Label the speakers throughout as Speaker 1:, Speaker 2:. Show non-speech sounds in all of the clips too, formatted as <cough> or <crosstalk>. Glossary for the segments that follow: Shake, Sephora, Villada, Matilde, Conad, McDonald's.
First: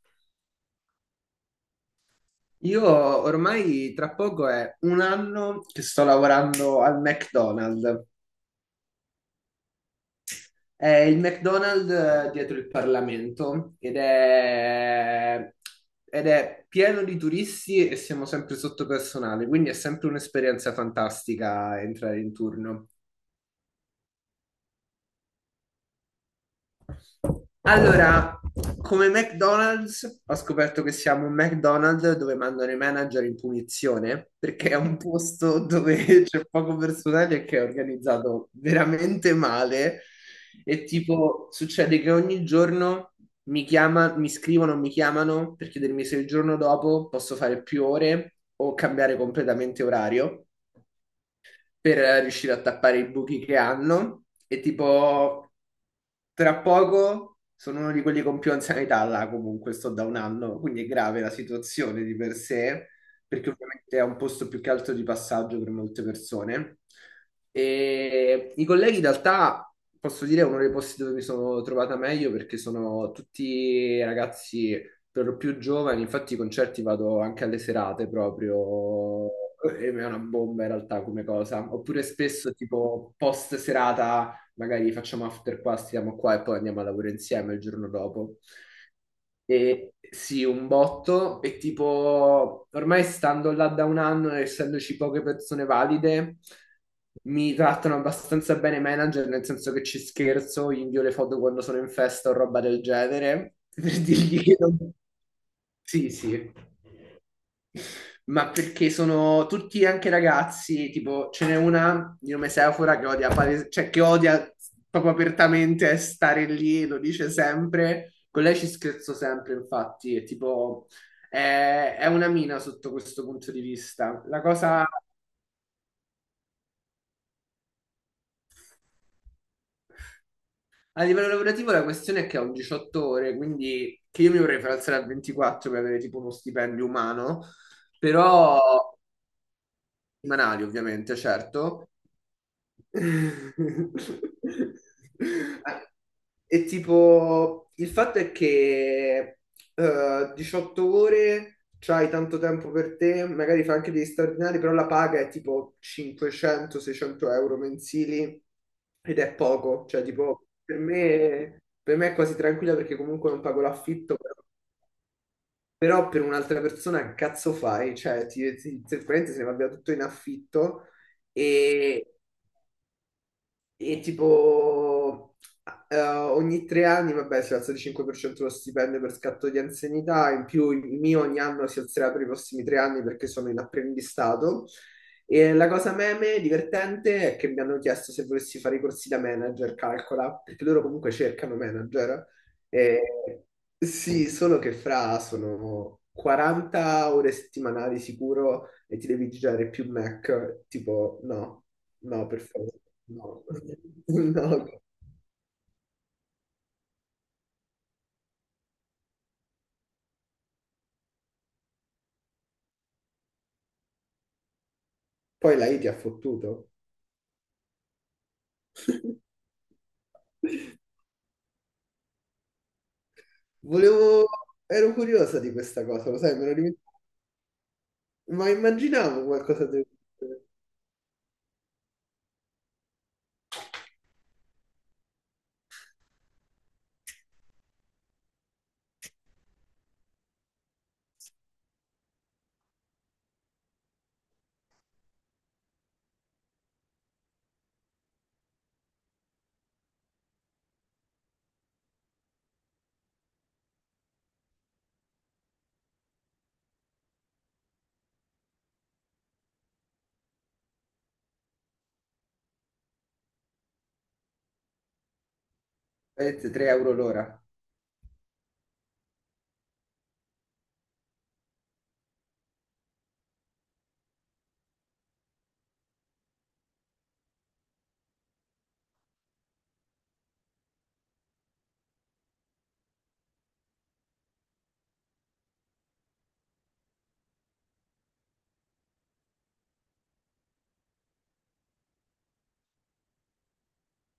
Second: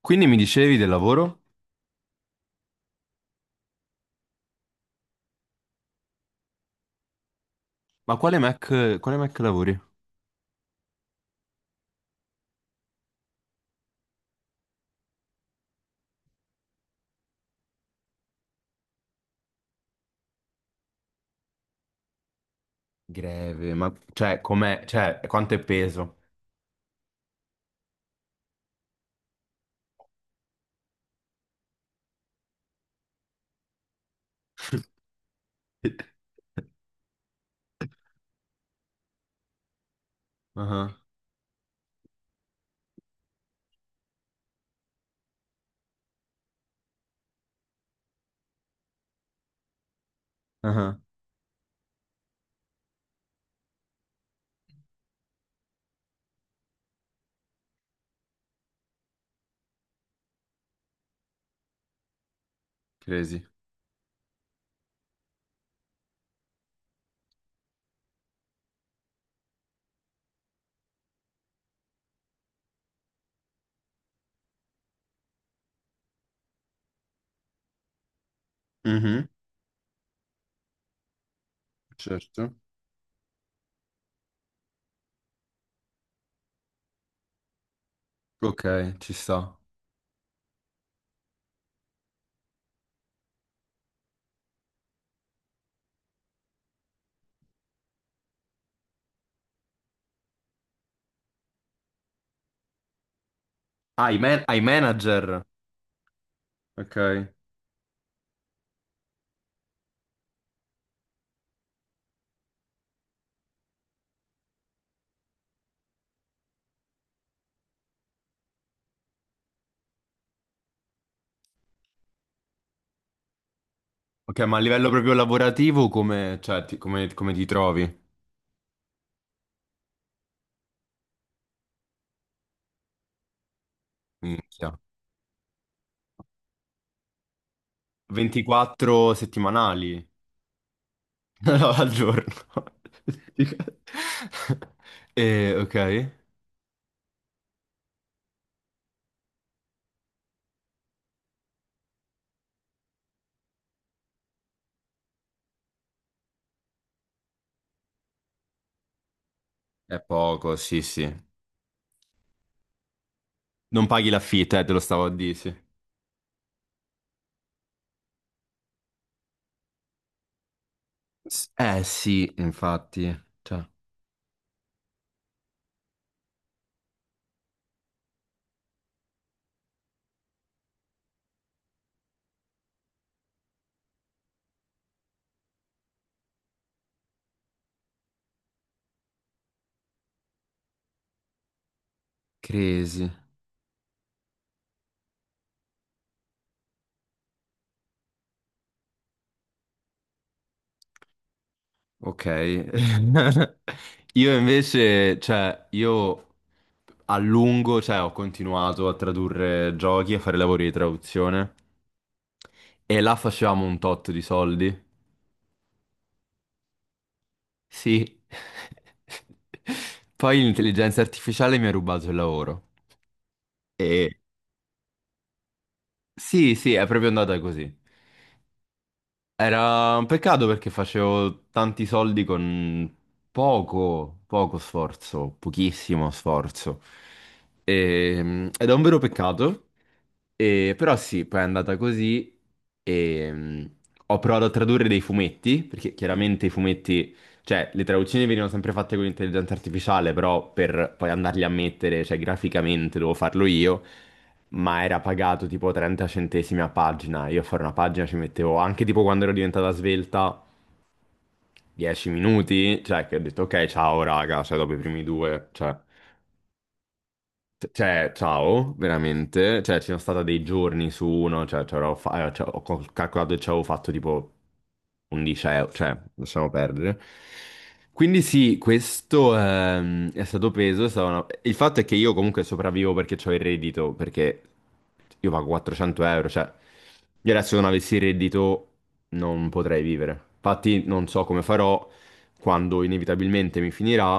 Speaker 1: Quindi mi dicevi del lavoro?
Speaker 2: Io ormai tra poco è un anno che sto lavorando al McDonald's.
Speaker 1: Ma quale Mac lavori?
Speaker 2: È il McDonald's dietro il Parlamento ed è pieno di turisti e siamo sempre sotto personale, quindi è sempre un'esperienza fantastica entrare in turno.
Speaker 1: Greve, ma cioè, com'è? Cioè, quanto è peso?
Speaker 2: Allora, come McDonald's, ho scoperto che siamo un McDonald's dove mandano i manager in punizione perché è un posto
Speaker 1: <laughs>
Speaker 2: dove <laughs> c'è poco personale e che è organizzato veramente male. E
Speaker 1: Ah,
Speaker 2: tipo, succede che ogni giorno mi chiama, mi scrivono, mi chiamano per chiedermi se il giorno dopo posso fare più ore o cambiare completamente orario
Speaker 1: ah,
Speaker 2: per riuscire a tappare i buchi che hanno e tipo tra poco sono uno di quelli con più anzianità là, comunque sto da un anno, quindi è grave la situazione di per sé
Speaker 1: crazy.
Speaker 2: perché ovviamente è un posto più che altro di passaggio per molte persone. E i colleghi in realtà posso dire è uno dei posti dove mi sono trovata meglio perché sono tutti ragazzi per più giovani, infatti i concerti vado anche alle serate proprio,
Speaker 1: Mhm,
Speaker 2: e è una bomba in realtà come cosa. Oppure spesso
Speaker 1: certo.
Speaker 2: tipo post serata, magari facciamo after qua, stiamo qua e poi andiamo a lavoro insieme il giorno dopo.
Speaker 1: Ok, ci sta.
Speaker 2: E sì, un botto, e tipo ormai stando là da un anno, e essendoci poche persone valide, mi trattano abbastanza bene i manager, nel senso che ci scherzo, gli invio le foto quando sono in festa o roba del genere, <laughs> per
Speaker 1: Ah,
Speaker 2: dirgli che
Speaker 1: ai
Speaker 2: non.
Speaker 1: manager.
Speaker 2: Sì, sì,
Speaker 1: Ok.
Speaker 2: ma perché sono tutti anche ragazzi, tipo ce n'è una di nome Sephora che odia, cioè che odia proprio apertamente stare lì, lo dice sempre, con lei ci scherzo sempre, infatti, è tipo, è una mina sotto questo punto di vista.
Speaker 1: Ok,
Speaker 2: La
Speaker 1: ma a
Speaker 2: cosa,
Speaker 1: livello proprio lavorativo come, cioè, ti, come, come ti trovi?
Speaker 2: a livello lavorativo la questione è che ho un 18 ore, quindi che io mi vorrei far
Speaker 1: Minchia.
Speaker 2: alzare a 24 per avere tipo uno stipendio umano, però,
Speaker 1: 24 settimanali.
Speaker 2: settimanali ovviamente,
Speaker 1: <laughs> No,
Speaker 2: certo.
Speaker 1: al giorno.
Speaker 2: <laughs>
Speaker 1: <laughs> Ok.
Speaker 2: E tipo, il fatto è che 18 ore, c'hai tanto tempo per te, magari fai anche degli straordinari, però la paga è tipo 500-600 euro mensili ed è poco,
Speaker 1: È
Speaker 2: cioè tipo,
Speaker 1: poco, sì, sì.
Speaker 2: per me è quasi tranquilla perché comunque non pago
Speaker 1: Non paghi
Speaker 2: l'affitto, però,
Speaker 1: l'affitto, te lo stavo a dire, sì.
Speaker 2: però per un'altra persona che cazzo fai? Cioè, praticamente se ne va via tutto in affitto
Speaker 1: Eh
Speaker 2: e,
Speaker 1: sì, infatti, cioè,
Speaker 2: e tipo, ogni tre anni, vabbè, si alza di 5% lo stipendio per scatto di anzianità, in più il mio ogni anno si alzerà per i prossimi tre anni perché sono in apprendistato. E la cosa meme divertente è che mi hanno chiesto se volessi fare i corsi da manager, calcola, perché loro comunque cercano manager.
Speaker 1: crazy.
Speaker 2: E sì, solo che fra sono 40 ore settimanali sicuro e ti devi girare più Mac, tipo no.
Speaker 1: Ok.
Speaker 2: No, per favore, no.
Speaker 1: <laughs>
Speaker 2: <laughs>
Speaker 1: Io
Speaker 2: No.
Speaker 1: invece, cioè, io a lungo, cioè, ho continuato a tradurre giochi, a fare lavori di traduzione e là facevamo un tot di soldi.
Speaker 2: Poi la I ti ha fottuto?
Speaker 1: Sì.
Speaker 2: <laughs>
Speaker 1: <laughs> Poi l'intelligenza artificiale mi ha rubato il lavoro. E
Speaker 2: Volevo. Ero curiosa di questa cosa, lo sai, me lo
Speaker 1: sì, sì, è
Speaker 2: dimenticavo.
Speaker 1: proprio andata così.
Speaker 2: Ma immaginavo qualcosa del
Speaker 1: Era un peccato
Speaker 2: genere.
Speaker 1: perché facevo tanti soldi con poco sforzo, pochissimo sforzo. E, ed è un vero peccato. Però sì, poi è andata così e ho provato a tradurre dei fumetti, perché chiaramente i fumetti, cioè le traduzioni venivano sempre fatte con l'intelligenza artificiale, però per poi andarli a mettere, cioè graficamente dovevo farlo io, ma era pagato tipo 30 centesimi a pagina, io a fare una pagina ci mettevo anche tipo quando ero diventata svelta 10 minuti, cioè che ho detto ok ciao raga, cioè dopo i primi due, cioè...
Speaker 2: 3 euro l'ora.
Speaker 1: Cioè, ciao, veramente. Cioè, ci sono stati dei giorni su uno, cioè, cioè, calcolato e ci avevo fatto tipo 11 euro, cioè, lasciamo perdere. Quindi sì, questo è stato peso. Il fatto è che io comunque sopravvivo perché ho il reddito, perché io pago 400 euro, cioè, io adesso non avessi il reddito non potrei vivere. Infatti non so come farò quando inevitabilmente mi finirà.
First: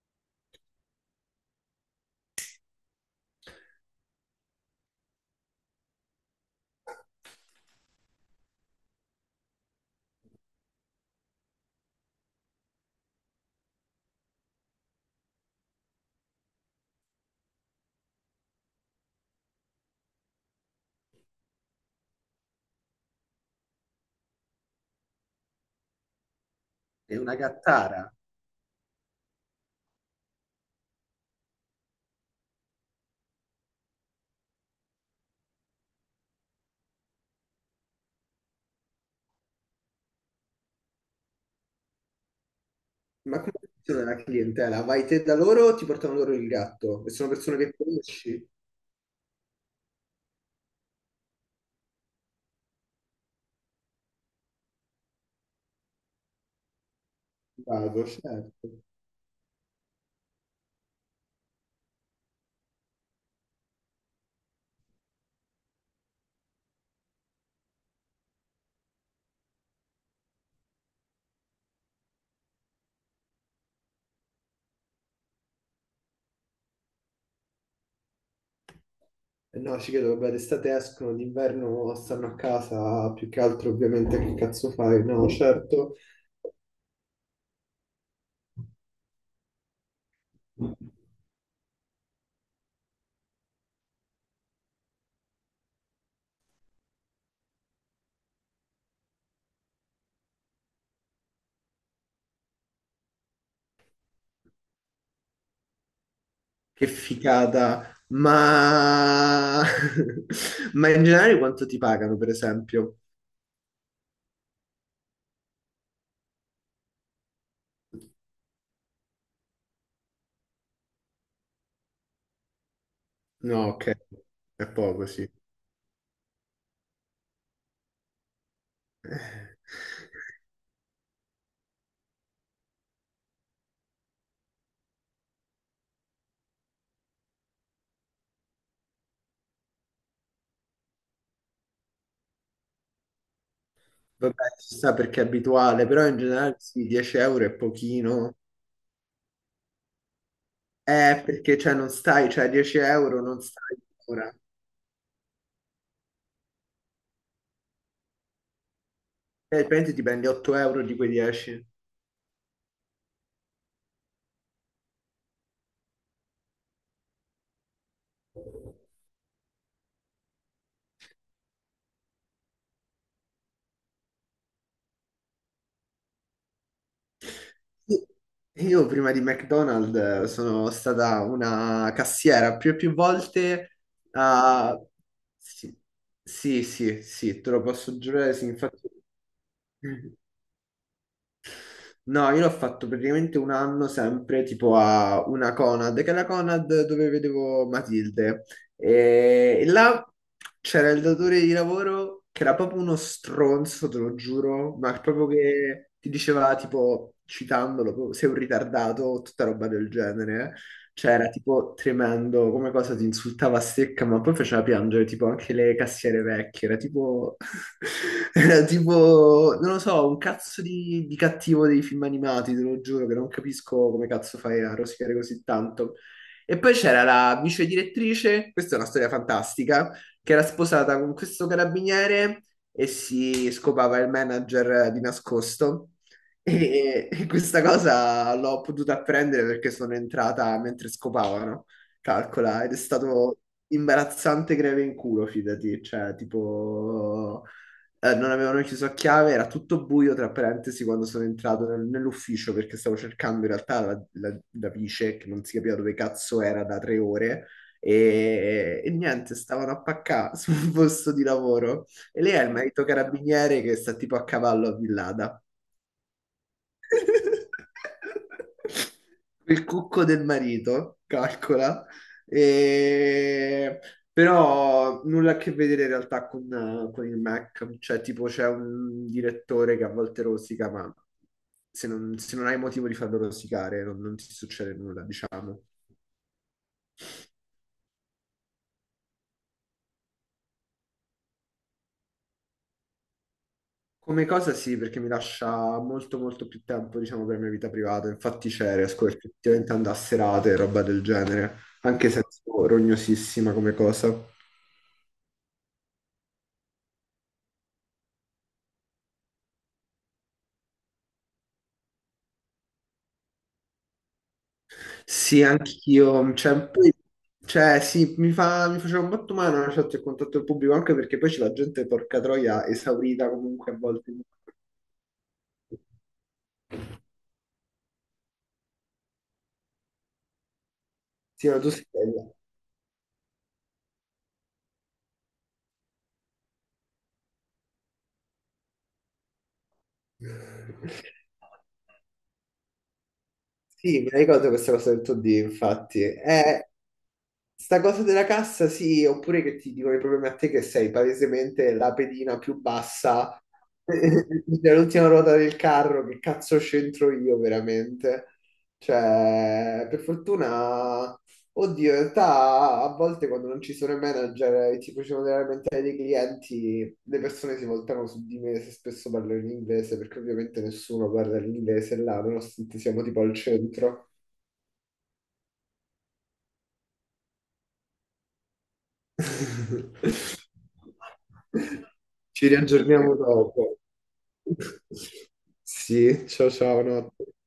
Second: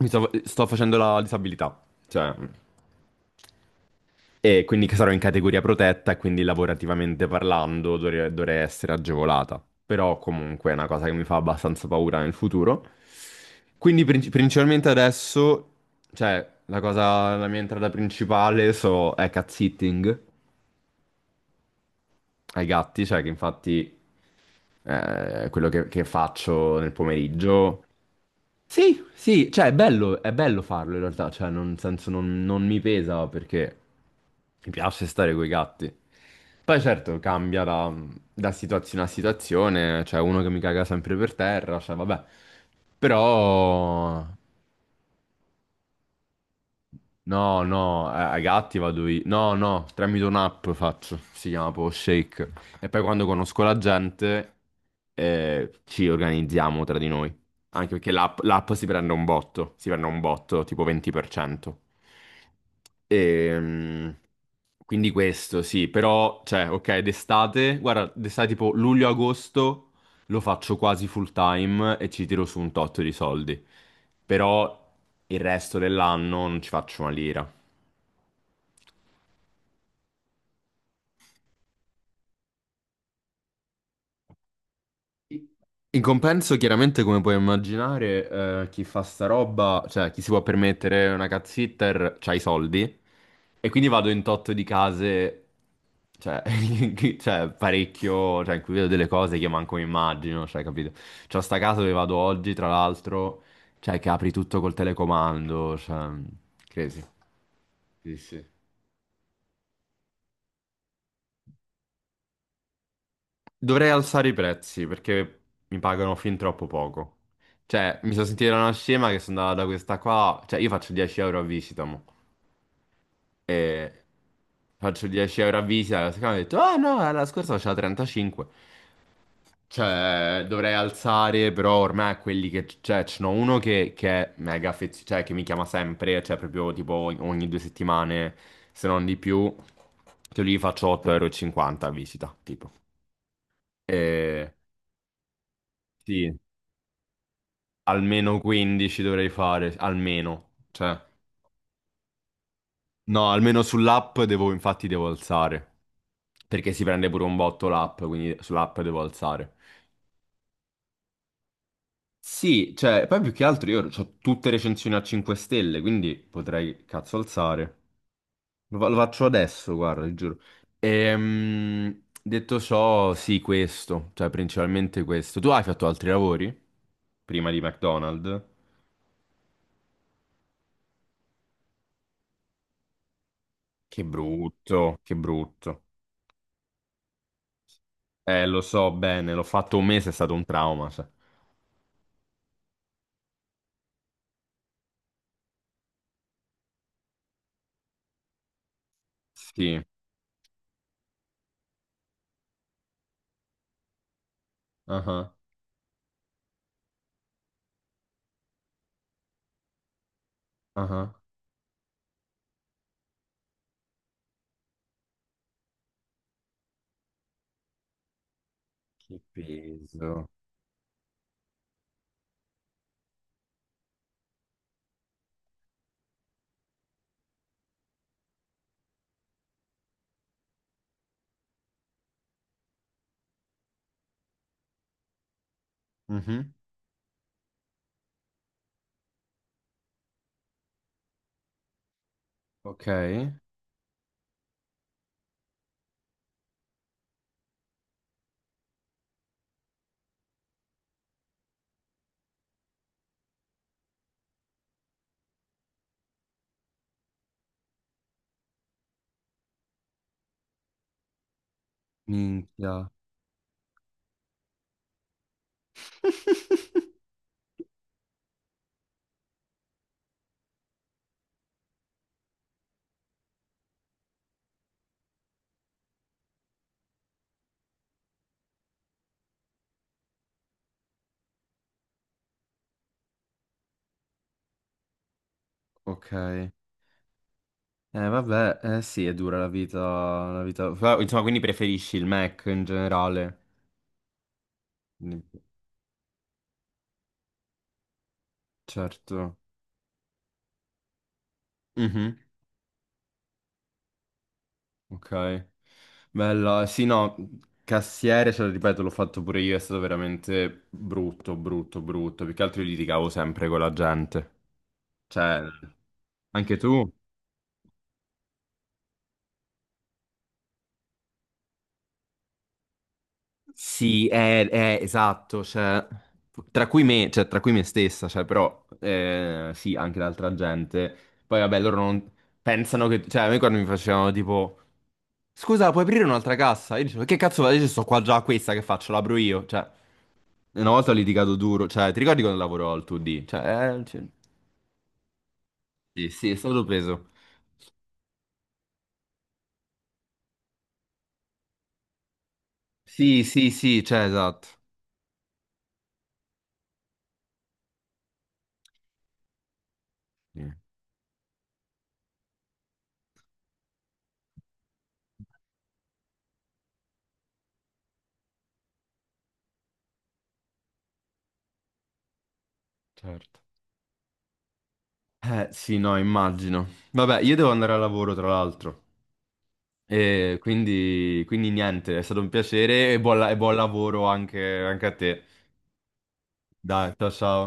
Speaker 1: Sto facendo la disabilità, cioè... E quindi che sarò in categoria protetta, e quindi lavorativamente parlando dovrei essere agevolata. Però comunque è una cosa che mi fa abbastanza paura nel futuro. Quindi principalmente adesso, cioè, la mia entrata principale so, è cat sitting ai gatti, cioè che infatti quello che faccio nel
Speaker 2: È una
Speaker 1: pomeriggio.
Speaker 2: gattara.
Speaker 1: Sì, sì, cioè è bello farlo in realtà, cioè non, nel senso non, non mi pesa perché mi piace stare coi gatti. Poi certo da situazione a situazione, c'è uno che mi caga sempre per terra, cioè vabbè,
Speaker 2: Ma come funziona la
Speaker 1: però,
Speaker 2: clientela? Vai te da loro o ti portano loro il gatto? E sono persone
Speaker 1: No,
Speaker 2: che
Speaker 1: no, a
Speaker 2: conosci?
Speaker 1: gatti vado io. No, no, tramite un'app faccio, si chiama proprio Shake. E poi quando conosco la gente ci organizziamo tra di noi. Anche
Speaker 2: Vado,
Speaker 1: perché
Speaker 2: certo.
Speaker 1: l'app si prende un botto, si prende un botto tipo 20%. Ehm, quindi questo sì, però, cioè, ok, d'estate, guarda, d'estate tipo luglio-agosto lo faccio quasi full time e ci tiro su un tot di soldi però il resto dell'anno non ci faccio una lira.
Speaker 2: E no, ci credo, vabbè, d'estate escono, d'inverno stanno a casa, più che altro ovviamente che cazzo fai? No, certo.
Speaker 1: In compenso, chiaramente, come puoi immaginare, chi fa sta roba, cioè chi si può permettere una cat sitter, c'ha i soldi. E quindi vado in totto di case, cioè, <laughs> cioè, parecchio, cioè, in cui vedo delle cose che io manco mi immagino, cioè, capito? C'ho sta casa dove vado oggi, tra l'altro, cioè, che apri tutto col telecomando, cioè,
Speaker 2: Che
Speaker 1: crazy.
Speaker 2: figata,
Speaker 1: Sì, sì.
Speaker 2: ma. <laughs> Ma in generale quanto ti pagano, per esempio?
Speaker 1: Dovrei alzare i prezzi perché mi pagano fin troppo poco. Cioè, mi sono sentito una scema che sono andata da questa qua. Cioè, io faccio 10 euro a visita, mo.
Speaker 2: No, ok,
Speaker 1: E
Speaker 2: è
Speaker 1: faccio
Speaker 2: poco, sì.
Speaker 1: 10 euro a visita. La seconda mi ha detto, ah no, la scorsa faceva 35. Cioè, dovrei alzare, però ormai quelli che... Cioè, ce n'ho uno che è mega affezionato, cioè, che mi chiama sempre, cioè, proprio tipo ogni due settimane, se non di più. Che lì faccio 8,50 euro e cinquanta a visita, tipo.
Speaker 2: Vabbè,
Speaker 1: E...
Speaker 2: si sa perché è abituale, però in
Speaker 1: Sì,
Speaker 2: generale sì, 10 euro è pochino.
Speaker 1: almeno 15 dovrei fare, almeno. Cioè,
Speaker 2: Perché cioè non stai, cioè 10 euro
Speaker 1: no,
Speaker 2: non
Speaker 1: almeno
Speaker 2: stai
Speaker 1: sull'app
Speaker 2: ora. E
Speaker 1: devo, infatti devo alzare. Perché si prende pure un botto l'app, quindi sull'app devo alzare.
Speaker 2: praticamente ti prendi 8 euro di quei 10.
Speaker 1: Sì, cioè, poi più che altro io ho tutte recensioni a 5 stelle, quindi potrei cazzo alzare. Lo faccio adesso, guarda, ti giuro. Detto ciò, sì, questo, cioè principalmente questo. Tu hai fatto altri lavori? Prima di
Speaker 2: Sì.
Speaker 1: McDonald's?
Speaker 2: Io prima di McDonald's sono stata una cassiera più e più volte.
Speaker 1: Che
Speaker 2: Ah,
Speaker 1: brutto, che
Speaker 2: sì,
Speaker 1: brutto.
Speaker 2: sì, sì, sì, te lo posso giurare. Sì,
Speaker 1: Lo
Speaker 2: infatti.
Speaker 1: so bene, l'ho fatto un mese, è stato un trauma.
Speaker 2: No, io l'ho fatto praticamente un anno sempre tipo a una Conad, che è la Conad dove vedevo Matilde. E
Speaker 1: Sì.
Speaker 2: là c'era il datore di lavoro che era proprio uno stronzo, te lo giuro, ma proprio
Speaker 1: Ah
Speaker 2: che ti diceva tipo, citandolo, proprio, sei un ritardato o tutta roba del genere.
Speaker 1: ah.
Speaker 2: Cioè era tipo tremendo, come cosa ti insultava a secca, ma poi faceva piangere tipo anche le cassiere vecchie, era tipo. <laughs> Era
Speaker 1: Che
Speaker 2: tipo, non lo so, un
Speaker 1: peso.
Speaker 2: cazzo di cattivo dei film animati, te lo giuro, che non capisco come cazzo fai a rosicare così tanto. E poi c'era la vice direttrice, questa è una storia fantastica, che era sposata con questo carabiniere e si scopava il manager di nascosto.
Speaker 1: Mhm.
Speaker 2: E questa cosa l'ho potuta apprendere perché sono entrata mentre scopavano, calcola, ed è
Speaker 1: Ok.
Speaker 2: stato imbarazzante greve in culo, fidati, cioè tipo non avevano chiuso a chiave, era tutto buio, tra parentesi, quando sono entrato nell'ufficio perché stavo cercando in realtà la vice, che non si capiva dove cazzo era da 3 ore, niente, stavano a paccà <laughs> sul posto di lavoro. E lei ha il marito
Speaker 1: Minchia.
Speaker 2: carabiniere che sta tipo a cavallo a Villada.
Speaker 1: <laughs>
Speaker 2: <laughs> Il cucco del marito, calcola. E- Però nulla a che vedere in realtà con il Mac, cioè tipo c'è un direttore che a volte rosica, ma se non hai motivo di farlo rosicare non ti succede nulla, diciamo.
Speaker 1: Ok. Vabbè, eh sì, è dura la vita, Però, insomma, quindi preferisci il Mac in generale?
Speaker 2: Come cosa sì, perché mi
Speaker 1: Quindi,
Speaker 2: lascia molto molto più tempo, diciamo, per la mia vita privata, infatti c'è, riesco
Speaker 1: certo.
Speaker 2: effettivamente ad andare a serate e roba del genere, anche
Speaker 1: Mhm.
Speaker 2: se è un po' rognosissima come cosa.
Speaker 1: Ok. Bella. Sì, no, cassiere, ce lo ripeto, l'ho fatto pure io, è stato veramente brutto, brutto, brutto. Più che altro io litigavo sempre con la gente. Cioè...
Speaker 2: Sì, anch'io,
Speaker 1: Anche
Speaker 2: cioè,
Speaker 1: tu?
Speaker 2: cioè, sì, mi faceva un botto male una chat e contatto il pubblico, anche perché poi c'è la gente, porca troia, esaurita comunque a
Speaker 1: Sì,
Speaker 2: volte.
Speaker 1: esatto, cioè, cioè, tra cui me stessa, cioè, però sì, anche l'altra gente. Poi
Speaker 2: Sì,
Speaker 1: vabbè,
Speaker 2: ma tu
Speaker 1: loro
Speaker 2: sei
Speaker 1: non
Speaker 2: bella.
Speaker 1: pensano che, cioè, a me quando mi facevano tipo, scusa, puoi aprire un'altra cassa? Io dicevo, che cazzo vado? Io sto qua già a questa, che faccio? L'apro io, cioè, una volta ho litigato duro, cioè, ti ricordi quando lavoravo al 2D? Cioè,
Speaker 2: Sì,
Speaker 1: cioè,
Speaker 2: mi ricordo questa cosa del 2D, infatti.
Speaker 1: sì, sì, è stato preso.
Speaker 2: Sta cosa della cassa, sì, oppure che ti dicono i problemi a te che sei palesemente la pedina più
Speaker 1: Sì,
Speaker 2: bassa
Speaker 1: sì, sì, cioè,
Speaker 2: <laughs>
Speaker 1: esatto.
Speaker 2: dell'ultima ruota del carro, che cazzo c'entro io veramente? Cioè, per
Speaker 1: Sì,
Speaker 2: fortuna, oddio, in realtà a volte quando non ci sono i manager e ti facevano delle lamentele dei clienti, le persone si voltano su di me se spesso parlo in inglese, perché ovviamente nessuno parla l'inglese là, nonostante siamo tipo al
Speaker 1: certo.
Speaker 2: centro.
Speaker 1: Sì, no, immagino. Vabbè, io devo andare al lavoro, tra l'altro.
Speaker 2: <laughs>
Speaker 1: Quindi niente, è stato un
Speaker 2: Ci
Speaker 1: piacere e
Speaker 2: riaggiorniamo
Speaker 1: e buon
Speaker 2: dopo.
Speaker 1: lavoro anche anche a te.
Speaker 2: <laughs> Sì, ciao ciao,
Speaker 1: Dai, ciao
Speaker 2: notte.
Speaker 1: ciao.